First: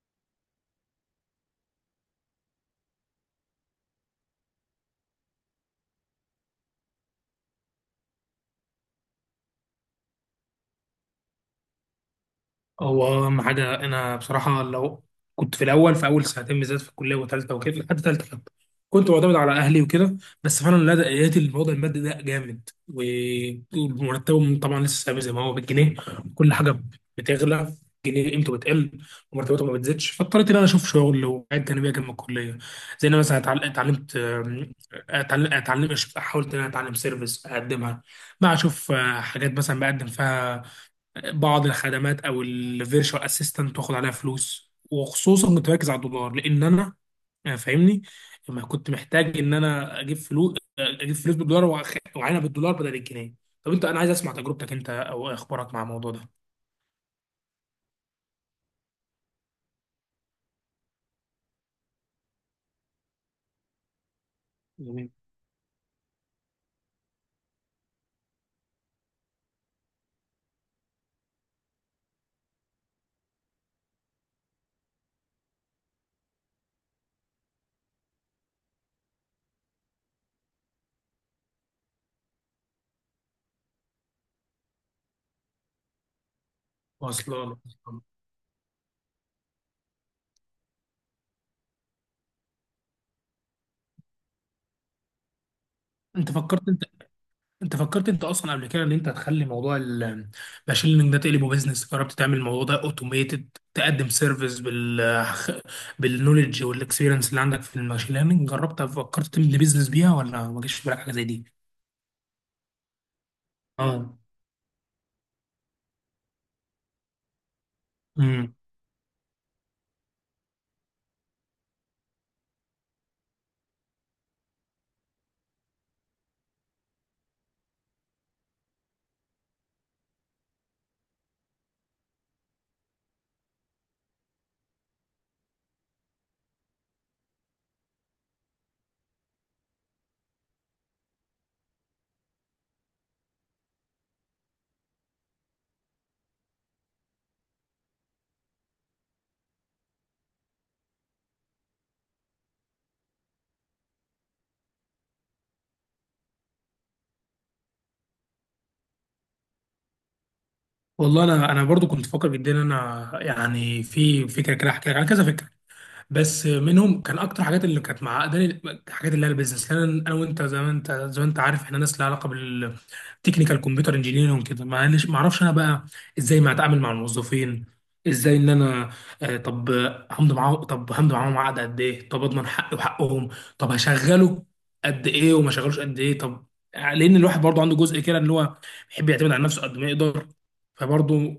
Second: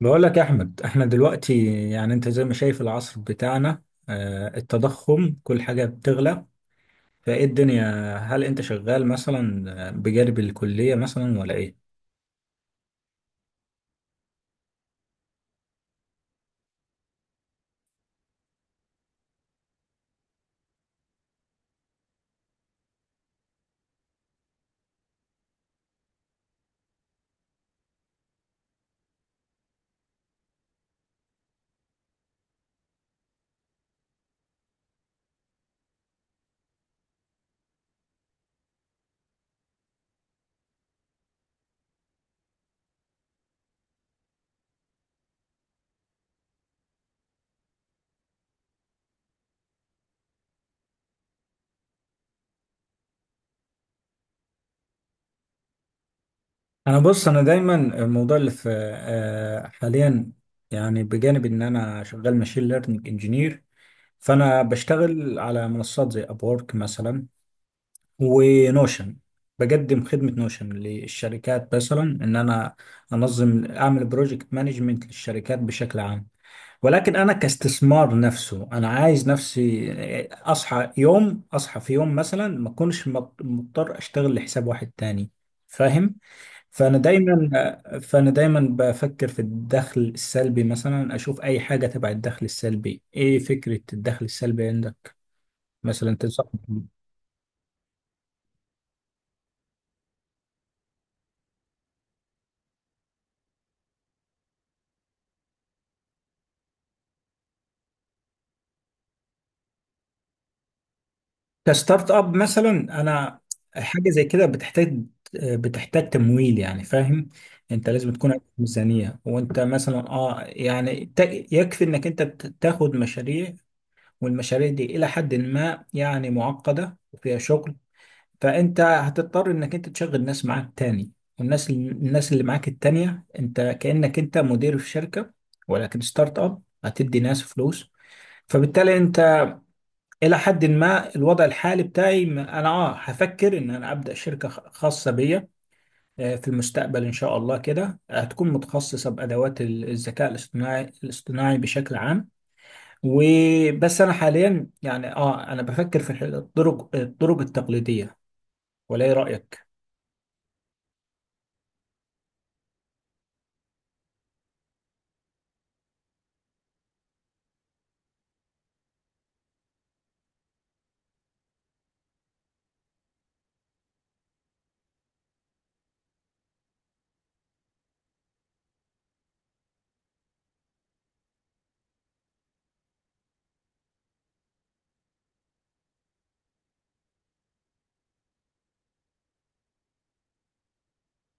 بقول لك يا احمد، احنا دلوقتي انت زي ما شايف العصر بتاعنا. التضخم، كل حاجة بتغلى فايه الدنيا. هل انت شغال مثلا بجانب الكلية مثلا ولا ايه؟ هو اهم حاجه، انا بصراحه لو كنت في اول سنتين بالذات في الكليه وثالثه وكده، لحد ثالثه كده كنت معتمد على اهلي وكده. بس فعلا لا، لقيت الوضع المادي ده جامد، ومرتبهم طبعا لسه ثابت زي ما هو بالجنيه. كل حاجه بتغلى، الجنيه قيمته بتقل، ومرتباته ما بتزيدش، فاضطريت ان انا اشوف شغل وحاجات جانبيه جنب الكليه. زي انا مثلا اتعلمت، حاولت ان انا اتعلم سيرفيس اقدمها. بقى اشوف حاجات، مثلا بقدم فيها بعض الخدمات او الفيرشوال اسيستنت، واخد عليها فلوس، وخصوصا كنت مركز على الدولار لان انا، فاهمني، لما كنت محتاج ان انا اجيب فلوس، اجيب فلوس بالدولار واعينها بالدولار بدل الجنيه. طب انت، انا عايز اسمع تجربتك انت او اخبارك مع الموضوع ده. انا بص، انا دايما الموضوع اللي في حاليا، بجانب ان انا شغال ماشين ليرنينج انجينير. فانا جميل، بشتغل على منصات زي ابورك مثلا، ونوشن. بقدم خدمة نوشن للشركات، مثلا ان انا انظم، اعمل بروجكت مانجمنت للشركات بشكل عام. ولكن انا كاستثمار نفسه، انا عايز نفسي اصحى في يوم مثلا ما اكونش مضطر اشتغل لحساب واحد تاني. فاهم؟ فانا واصله دايما لك. فانا دايما بفكر في الدخل السلبي. مثلا اشوف اي حاجه تبع الدخل السلبي. ايه فكره الدخل السلبي عندك مثلا؟ انت فكرت تنصحني انت فكرت انت اصلا قبل كده ان انت تخلي موضوع الماشين ليرنينج ده تقلبه بيزنس؟ جربت تعمل الموضوع ده اوتوميتد، تقدم سيرفيس بالنولج والاكسبيرينس اللي عندك في الماشين ليرنينج؟ جربت، فكرت تعمل بيزنس بيها، ولا ما جاش في بالك حاجه زي دي؟ كستارت اب مثلا؟ انا حاجه اه. زي كده بتحتاج تمويل. يعني فاهم، انت لازم تكون عندك امم ميزانيه، وانت مثلا يعني يكفي انك انت تاخد مشاريع، والمشاريع دي الى حد ما يعني معقده وفيها شغل. فانت هتضطر انك انت تشغل ناس معاك تاني. والناس، اللي معاك التانيه، انت كانك انت مدير في شركه، ولكن ستارت اب هتدي ناس فلوس. فبالتالي انت الى حد ما الوضع الحالي بتاعي انا هفكر ان انا ابدا شركه خاصه بيا في المستقبل ان شاء الله. كده هتكون متخصصه بادوات الذكاء الاصطناعي بشكل عام. وبس انا حاليا يعني انا بفكر في الطرق، التقليديه. ولا ايه رايك؟ والله انا، برضو كنت فاكر جدا ان انا يعني في فكره كده، احكي لك على كذا فكره. بس منهم كان اكتر حاجات اللي كانت معقداني الحاجات اللي هي البيزنس، لان انا وانت زي ما انت عارف، احنا ناس لها علاقه بالتكنيكال، كمبيوتر انجينيرنج وكده. معلش، ما اعرفش انا بقى ازاي ما اتعامل مع الموظفين، ازاي ان انا، طب همضي معاهم عقد قد ايه، طب اضمن حقي وحقهم، طب هشغله قد ايه وما شغلوش قد ايه، طب، لان الواحد برضه عنده جزء كده اللي هو بيحب يعتمد على نفسه قد ما يقدر. فبرضه،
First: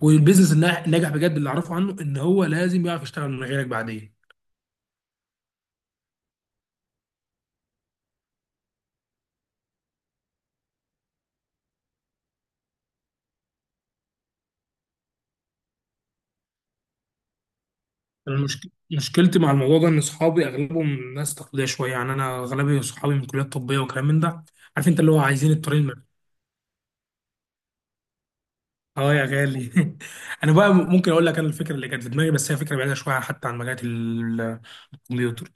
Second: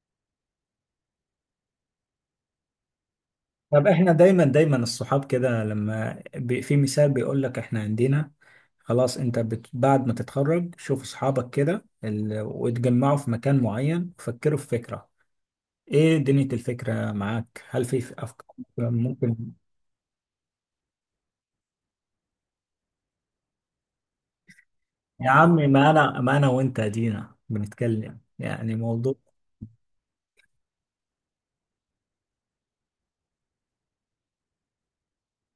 والبيزنس الناجح بجد اللي اعرفه عنه ان هو لازم يعرف يشتغل من غيرك طب احنا بعدين. دايما الصحاب كده لما في مثال بيقول لك احنا عندنا خلاص، انت بعد ما تتخرج شوف اصحابك كده، ال... وتجمعوا في مكان معين وفكروا في فكرة. ايه دنيا الفكرة معاك؟ هل في افكار مشكلتي مع ممكن؟ الموضوع ده ان صحابي اغلبهم ناس تقليديه شويه، يعني انا اغلبي صحابي من كليات طبيه وكلام من ده. عارف انت، اللي هو يا عايزين عم، الطريق ما المرسي. انا، وانت ادينا بنتكلم يعني موضوع. اه يا غالي انا بقى ممكن اقول لك انا الفكره اللي كانت في دماغي، بس هي فكره بعيده شويه حتى عن مجالات الكمبيوتر.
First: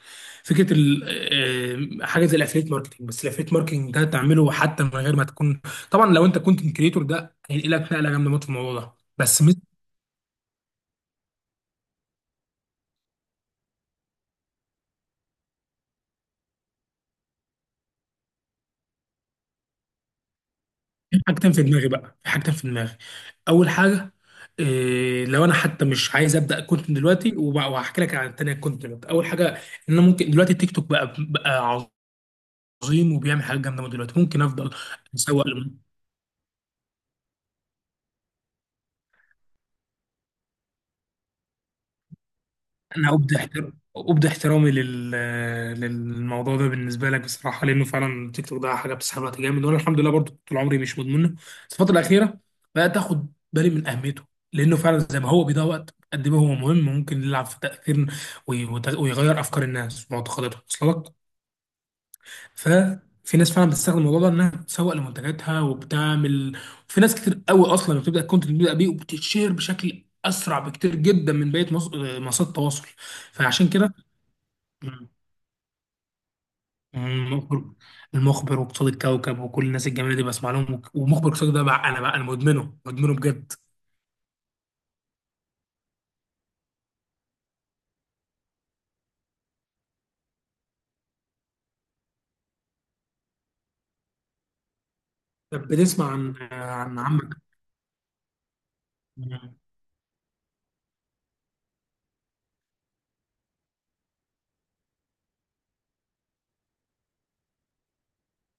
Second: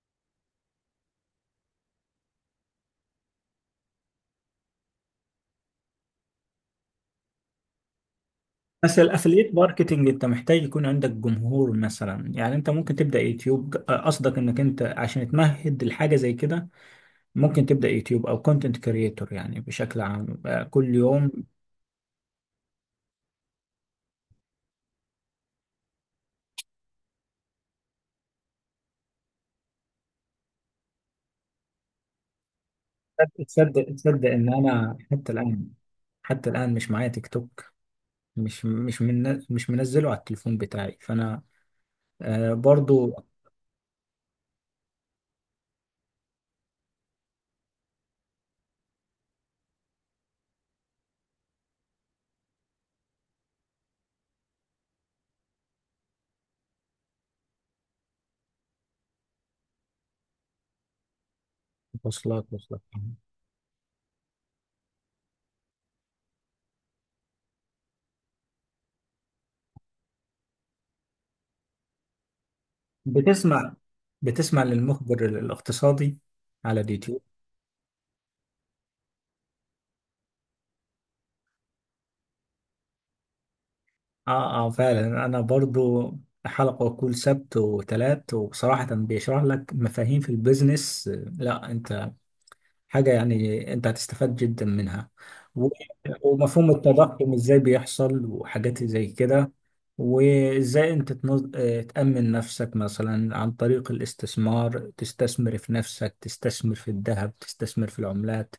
فكره ال... آه، حاجه زي الافليت ماركتنج. بس الافليت ماركتنج ده تعمله حتى من غير ما تكون، طبعا لو انت كنت كريتور ده هينقلك نقله جامده موت في الموضوع ده. بس بس الافليت ماركتنج انت محتاج يكون عندك جمهور مثلا. يعني انت ممكن تبدا يوتيوب. قصدك انك انت عشان تمهد لحاجه زي كده ممكن تبدا يوتيوب او كونتنت كريتور يعني بشكل عام كل يوم. في حاجتين في دماغي. اول حاجه، إيه لو انا حتى مش عايز ابدا كنت من دلوقتي، وهحكي لك عن التانيه. كنت دلوقتي اول حاجه ان انا ممكن دلوقتي التيك توك بقى عظيم، وبيعمل تصدق، حاجات جامده، من تصدق دلوقتي تصدق ممكن ان افضل انا حتى اسوق. الان، حتى الان مش معايا تيك توك. مش منزله على التليفون بتاعي. فانا برضو. انا ابدي احترامي للموضوع ده بالنسبه لك بصراحه، لانه فعلا التيك توك ده حاجه بتسحب وقت جامد، وانا الحمد لله برضو طول عمري مش مدمنه. بس الفتره الاخيره بقيت اخد بالي من اهميته، لانه فعلا زي ما هو بيضيع وقت، قد ما هو مهم ممكن يلعب في تاثير ويغير افكار الناس ومعتقداتهم. وصل لك؟ وصلت، وصلت. ففي ناس فعلا بتستخدم الموضوع ده انها تسوق لمنتجاتها وبتعمل، في ناس كتير قوي اصلا بتبدا الكونتنت بيبدا بيه، وبتتشير بشكل اسرع بكتير جدا من بقيه منصات التواصل. فعشان بتسمع، كده. بتسمع مم. للمخبر الاقتصادي على اليوتيوب؟ المخبر المخبر وقصاد الكوكب وكل الناس الجميله دي بسمع لهم، ومخبر قصاد ده بقى، انا مدمنه مدمنه بجد. اه اه، فعلا انا برضو. حلقة كل سبت وثلاث، وبصراحة بيشرح لك مفاهيم في البيزنس. لا، انت حاجة يعني انت هتستفاد جدا منها. و- طب بتسمع عن ومفهوم التضخم عمك؟ ازاي بيحصل وحاجات زي كده. مم. وازاي انت اه، تأمن نفسك مثلا عن طريق الاستثمار. تستثمر في نفسك، تستثمر في الذهب، تستثمر في العملات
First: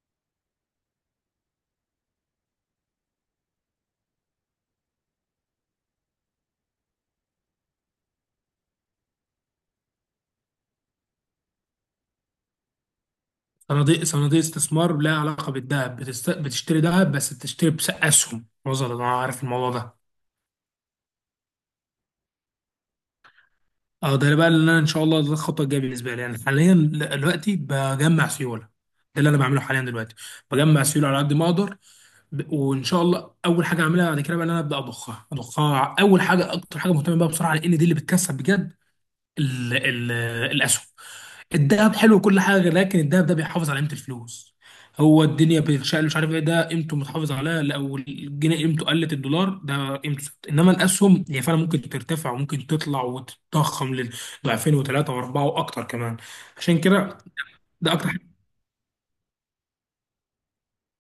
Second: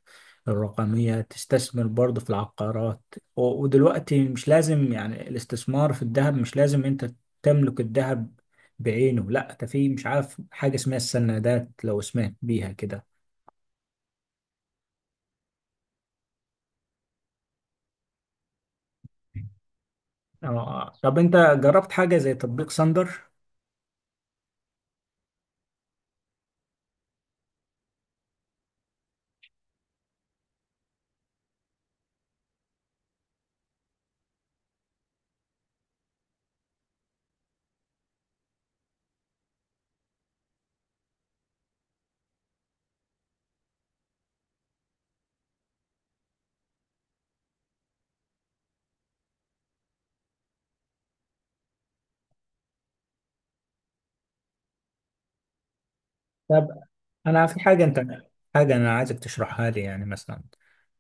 الرقمية، تستثمر برضه في العقارات. ودلوقتي مش لازم، يعني الاستثمار في الذهب مش لازم انت تملك الذهب بعينه. لا، ده في مش عارف حاجة اسمها السندات، لو سمعت بيها كده. صناديق استثمار لها علاقه بالذهب، بتشتري ذهب، بس بتشتري بس اسهم. وصل، انا عارف الموضوع ده. اه، طب انت جربت حاجة زي تطبيق ساندر؟ اه ده بقى اللي انا ان شاء الله، ده الخطوه الجايه بالنسبه لي، يعني حاليا دلوقتي بجمع سيوله. ده اللي انا بعمله حاليا دلوقتي، بجمع سيوله على قد ما اقدر، وان شاء الله اول حاجه اعملها بعد كده بقى ان انا ابدا اضخها. اول حاجه، اكتر حاجه مهتم بيها بصراحه لان دي اللي بتكسب بجد، ال ال الاسهم. الذهب حلو وكل حاجه، لكن الذهب ده بيحافظ على قيمه الفلوس. هو الدنيا بتشقلب مش عارف ايه، ده قيمته متحافظ عليها، لو الجنيه قيمته قلت الدولار ده قيمته ثابتة. انما الاسهم هي فعلا ممكن ترتفع وممكن تطلع وتتضخم لضعفين وثلاثه واربعه واكتر كمان. طب عشان كده انا في حاجة، ده انت اكتر حاجه. انا عايزك تشرحها لي. يعني مثلا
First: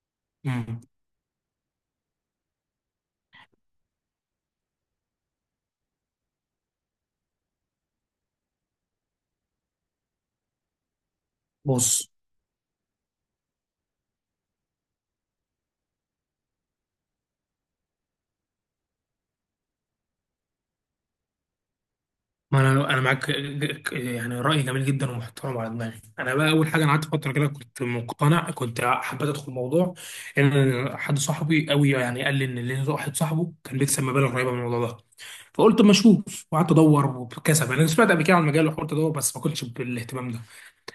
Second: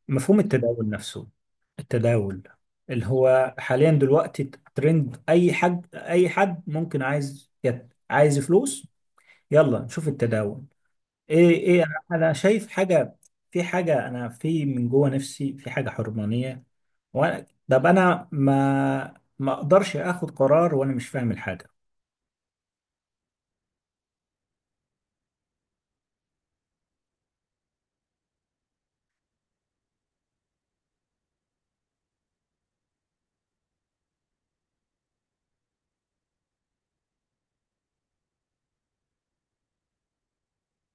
مفهوم مم. التداول نفسه. التداول اللي هو حاليا دلوقتي ترند. اي حد، ممكن عايز عايز فلوس، يلا نشوف التداول. ايه، ايه، بص، انا شايف حاجة. في حاجة انا في من جوه نفسي، في حاجة حرمانية. وانا طب انا ما اقدرش اخد قرار وانا مش فاهم الحاجة. ما انا معاك، يعني راي جميل جدا ومحترم على دماغي. انا بقى اول حاجه، انا قعدت فتره كده كنت مقتنع، كنت حبيت ادخل الموضوع ان حد صاحبي قوي يعني قال لي ان ليه واحد صاحبه كان بيكسب مبالغ رهيبه من الموضوع ده. فقلت ما اشوف، وقعدت ادور وكسب، يعني انا سمعت قبل كده عن المجال وحاولت ادور بس ما كنتش بالاهتمام ده.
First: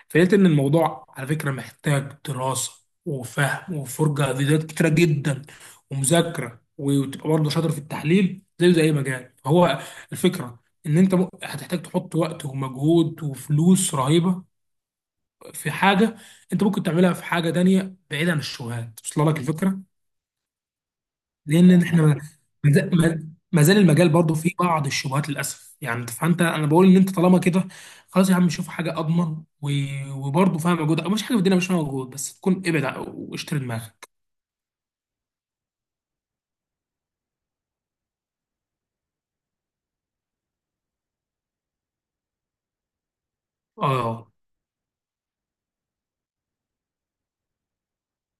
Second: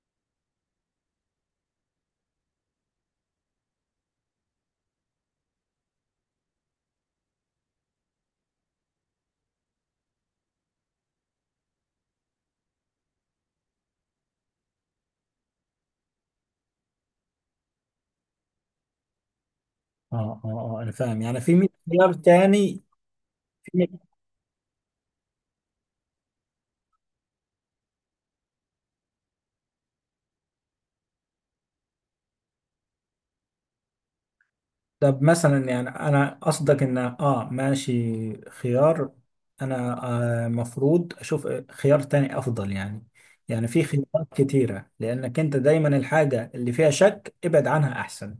فلقيت ان الموضوع على فكره محتاج دراسه وفهم وفرجه على فيديوهات كتيره جدا، ومذاكره، وتبقى برضه شاطر في التحليل زيه زي اي مجال. هو الفكره ان انت هتحتاج تحط وقت ومجهود وفلوس رهيبه في حاجه، انت ممكن تعملها في حاجه تانيه بعيد عن الشغلات. وصل لك الفكره؟ اه اه اه، انا فاهم. يعني في 100 لان احنا، خيار تاني، ما في زال 100. المجال برضه فيه بعض الشبهات للاسف، يعني فانت، انا بقول ان انت طالما كده خلاص يا عم شوف حاجه اضمن، وبرضه فيها مجهود. مفيش حاجه في الدنيا مش فيها مجهود، بس تكون ابعد واشتري دماغك. طب مثلا، يعني انا قصدك ان اه ماشي، خيار. انا آه مفروض اشوف خيار تاني افضل يعني. يعني في خيارات اه، كتيرة، لانك انت دايما الحاجة اللي فيها شك ابعد عنها احسن.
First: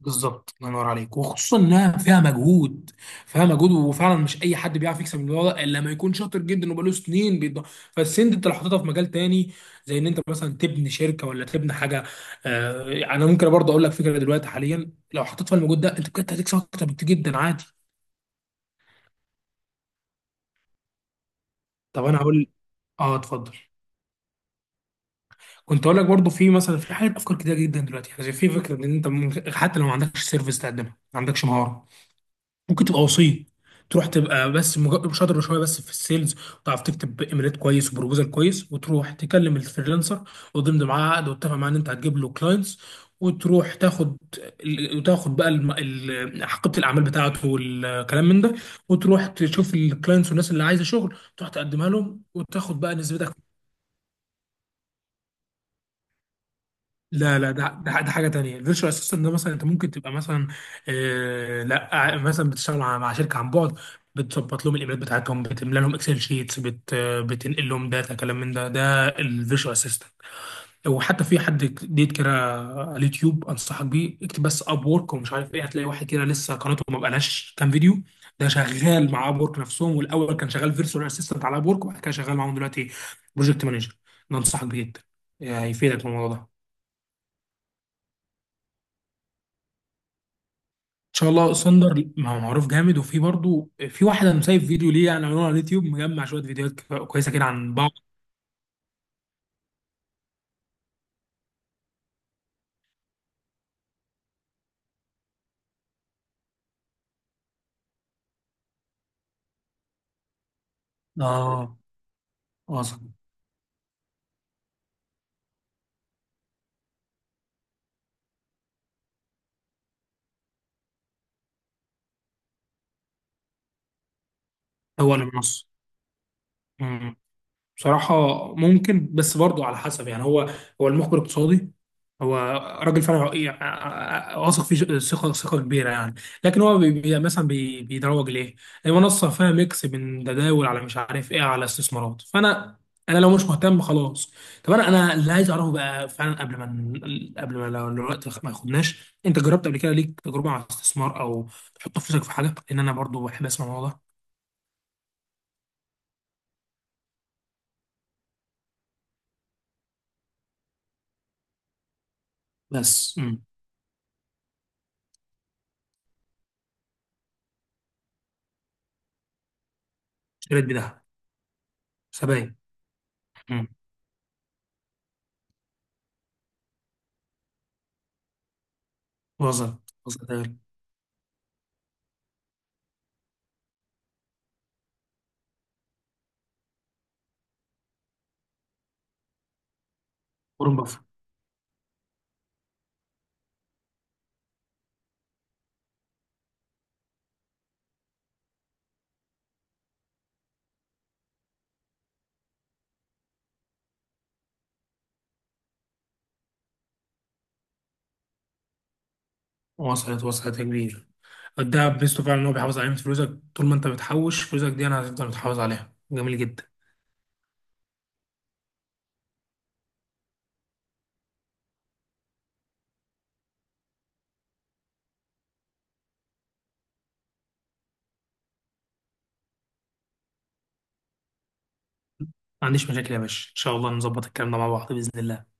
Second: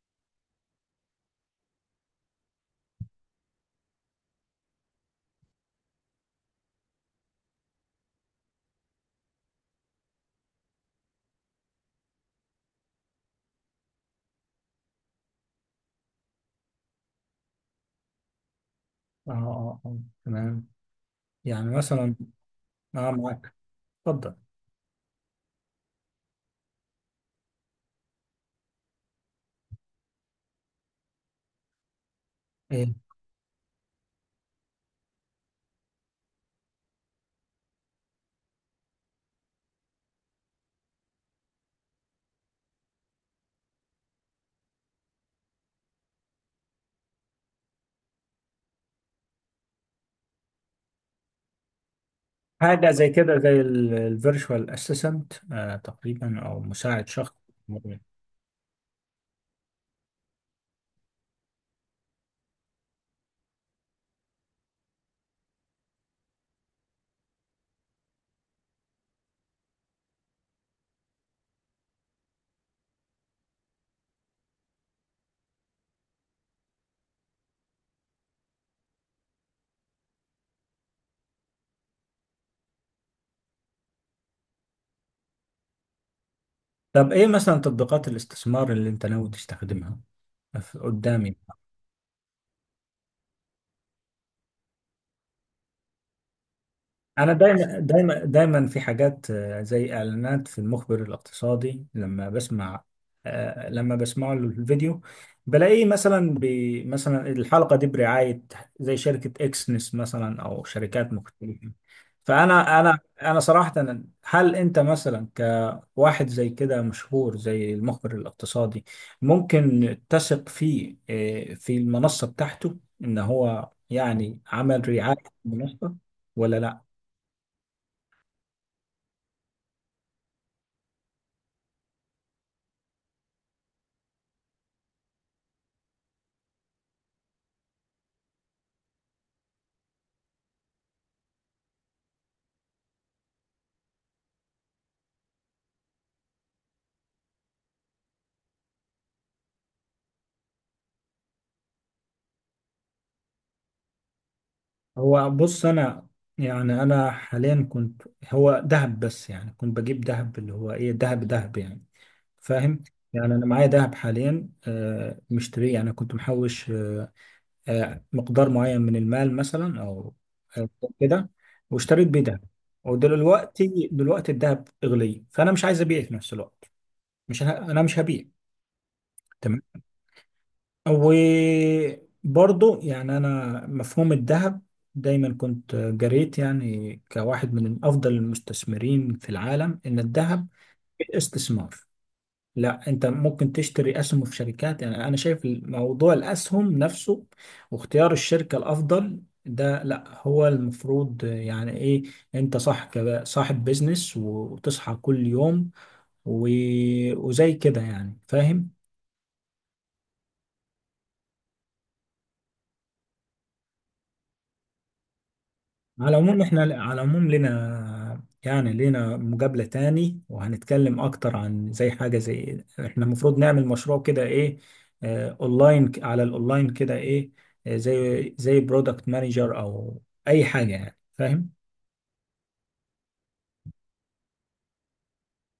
بالظبط الله ينور عليك، وخصوصا انها فيها مجهود، فيها مجهود. وفعلا مش اي حد بيعرف يكسب الموضوع ده الا لما يكون شاطر جدا وبقاله سنين بيض. فالسن دي انت لو حطيتها في مجال تاني زي ان انت مثلا تبني شركه ولا تبني حاجه. آه، انا ممكن برضه اقول لك فكره دلوقتي، حاليا لو حطيت فيها المجهود ده انت بجد هتكسب اكتر بكتير جدا عادي. اه اه اه، تمام. يعني طب مثلا انا هقول، اه اه معاك، اتفضل. اتفضل. كنت اقول لك برضه في مثلا، في حاجات، افكار كتير جدا دلوقتي يعني. في فكره ان انت حتى لو ما عندكش سيرفيس تقدمها، ما عندكش مهاره، ممكن إيه، تبقى وسيط. تروح تبقى بس شاطر شويه بس في السيلز، وتعرف تكتب ايميلات كويس وبروبوزال كويس، وتروح تكلم الفريلانسر وتضمن معاه عقد، وتتفق معاه ان انت هتجيب له كلاينتس. وتروح تاخد وتاخد بقى حقيبه الاعمال بتاعته والكلام من ده، وتروح تشوف الكلاينتس والناس اللي عايزه شغل تروح تقدمها لهم وتاخد حاجة بقى زي نسبتك. كده، زي الفيرتشوال اسيستنت، تقريبا، او مساعد شخص. لا لا، ده ده حاجه تانية. الفيرتشوال اسيستنت ده مثلا انت ممكن تبقى مثلا، آه لا، مثلا بتشتغل مع شركه عن بعد، بتظبط لهم الايميلات بتاعتهم، بتملى لهم اكسل شيتس، بت آه، بتنقل لهم داتا، كلام من ده، ده الفيرتشوال اسيستنت. وحتى في حد ديت كده على اليوتيوب انصحك بيه، اكتب بس اب وورك ومش عارف ايه، هتلاقي واحد كده لسه قناته ما بقالهاش كام فيديو. ده شغال مع اب وورك نفسهم، والاول كان شغال فيرتشوال اسيستنت على اب وورك، وبعد كده شغال معاهم دلوقتي بروجكت مانجر. ده انصحك بيه جدا، يعني هيفيدك في الموضوع ده. طب ايه مثلا تطبيقات الاستثمار اللي انت ناوي تستخدمها؟ في- شاء قدامي الله سندر ما هو معروف جامد، وفي برضه في واحد انا مسايب فيديو ليه، يعني عاملينه على اليوتيوب مجمع شويه فيديوهات انا كويسه كده عن دايما بعض. دايما دايما في حاجات زي اعلانات في المخبر الاقتصادي. لما بسمع لما بسمع له الفيديو بلاقيه مثلا مثلا الحلقة دي برعاية زي شركة اكسنس مثلا، او شركات مختلفة. اه فانا، انا واثق. انا صراحة هل انت مثلا واحد زي كده مشهور زي المخبر الاقتصادي ممكن تثق فيه في المنصة بتاعته، ان هو يعني عمل هو رعاية اللي بنص المنصة ولا لا؟ بصراحة ممكن، بس برضه على حسب. يعني هو، هو المخبر الاقتصادي هو راجل فعلا يعني، واثق فيه ثقة ثقة كبيرة يعني. لكن هو بي بي- مثلا بي بيدروج ليه؟ هي منصة فيها ميكس من تداول على مش عارف ايه، على استثمارات. فأنا، لو مش مهتم خلاص. طب أنا اللي عايز أعرفه بقى فعلا قبل ما قبل ما لو الوقت ما ياخدناش. أنت جربت قبل كده ليك تجربة على استثمار، أو تحط فلوسك في حاجة؟ لأن أنا برضه بحب أسمع الموضوع ده. هو بص، انا يعني انا حاليا كنت هو ذهب بس. يعني كنت بجيب ذهب، اللي هو ايه، ذهب، ذهب يعني. فاهم؟ بس. يعني مم. انا معايا ذهب حاليا مشتريه. يعني كنت محوش مقدار معين من المال مثلا، او اشتريت أو بدهب. كده، واشتريت بيه دهب. سبايك. امم. ودلوقتي، دلوقتي الدهب اغلي، فانا مش عايز ابيع في نفس الوقت. مش ه... انا مش هبيع. تمام. وصلت، وصلت يا- غالي. وبرضه يعني انا مفهوم الذهب دايما كنت جريت، يعني كواحد من افضل المستثمرين في العالم، ان الذهب قرون بفر. استثمار. لا، انت ممكن تشتري اسهم في شركات. يعني انا شايف موضوع الاسهم نفسه، واختيار الشركة الافضل ده، لا هو المفروض يعني ايه انت صح كده صاحب بيزنس وتصحى كل يوم وزي كده. يعني فاهم؟ وصلت، وصلت يا كبير. الدهب ميزته فعلا ان هو بيحافظ على قيمه فلوسك، طول ما انت بتحوش فلوسك دي انا هتفضل متحافظ عليها، على جميل العموم احنا، جدا. على العموم لنا، يعني لنا مقابلة تاني، وهنتكلم اكتر عن زي حاجة زي احنا المفروض نعمل مشروع كده ايه، اه، اونلاين، على الاونلاين كده ايه زي برودكت مانجر او اي حاجة. يعني فاهم؟ ما عنديش مشاكل يا باشا، ان شاء الله نظبط الكلام ده مع بعض باذن الله.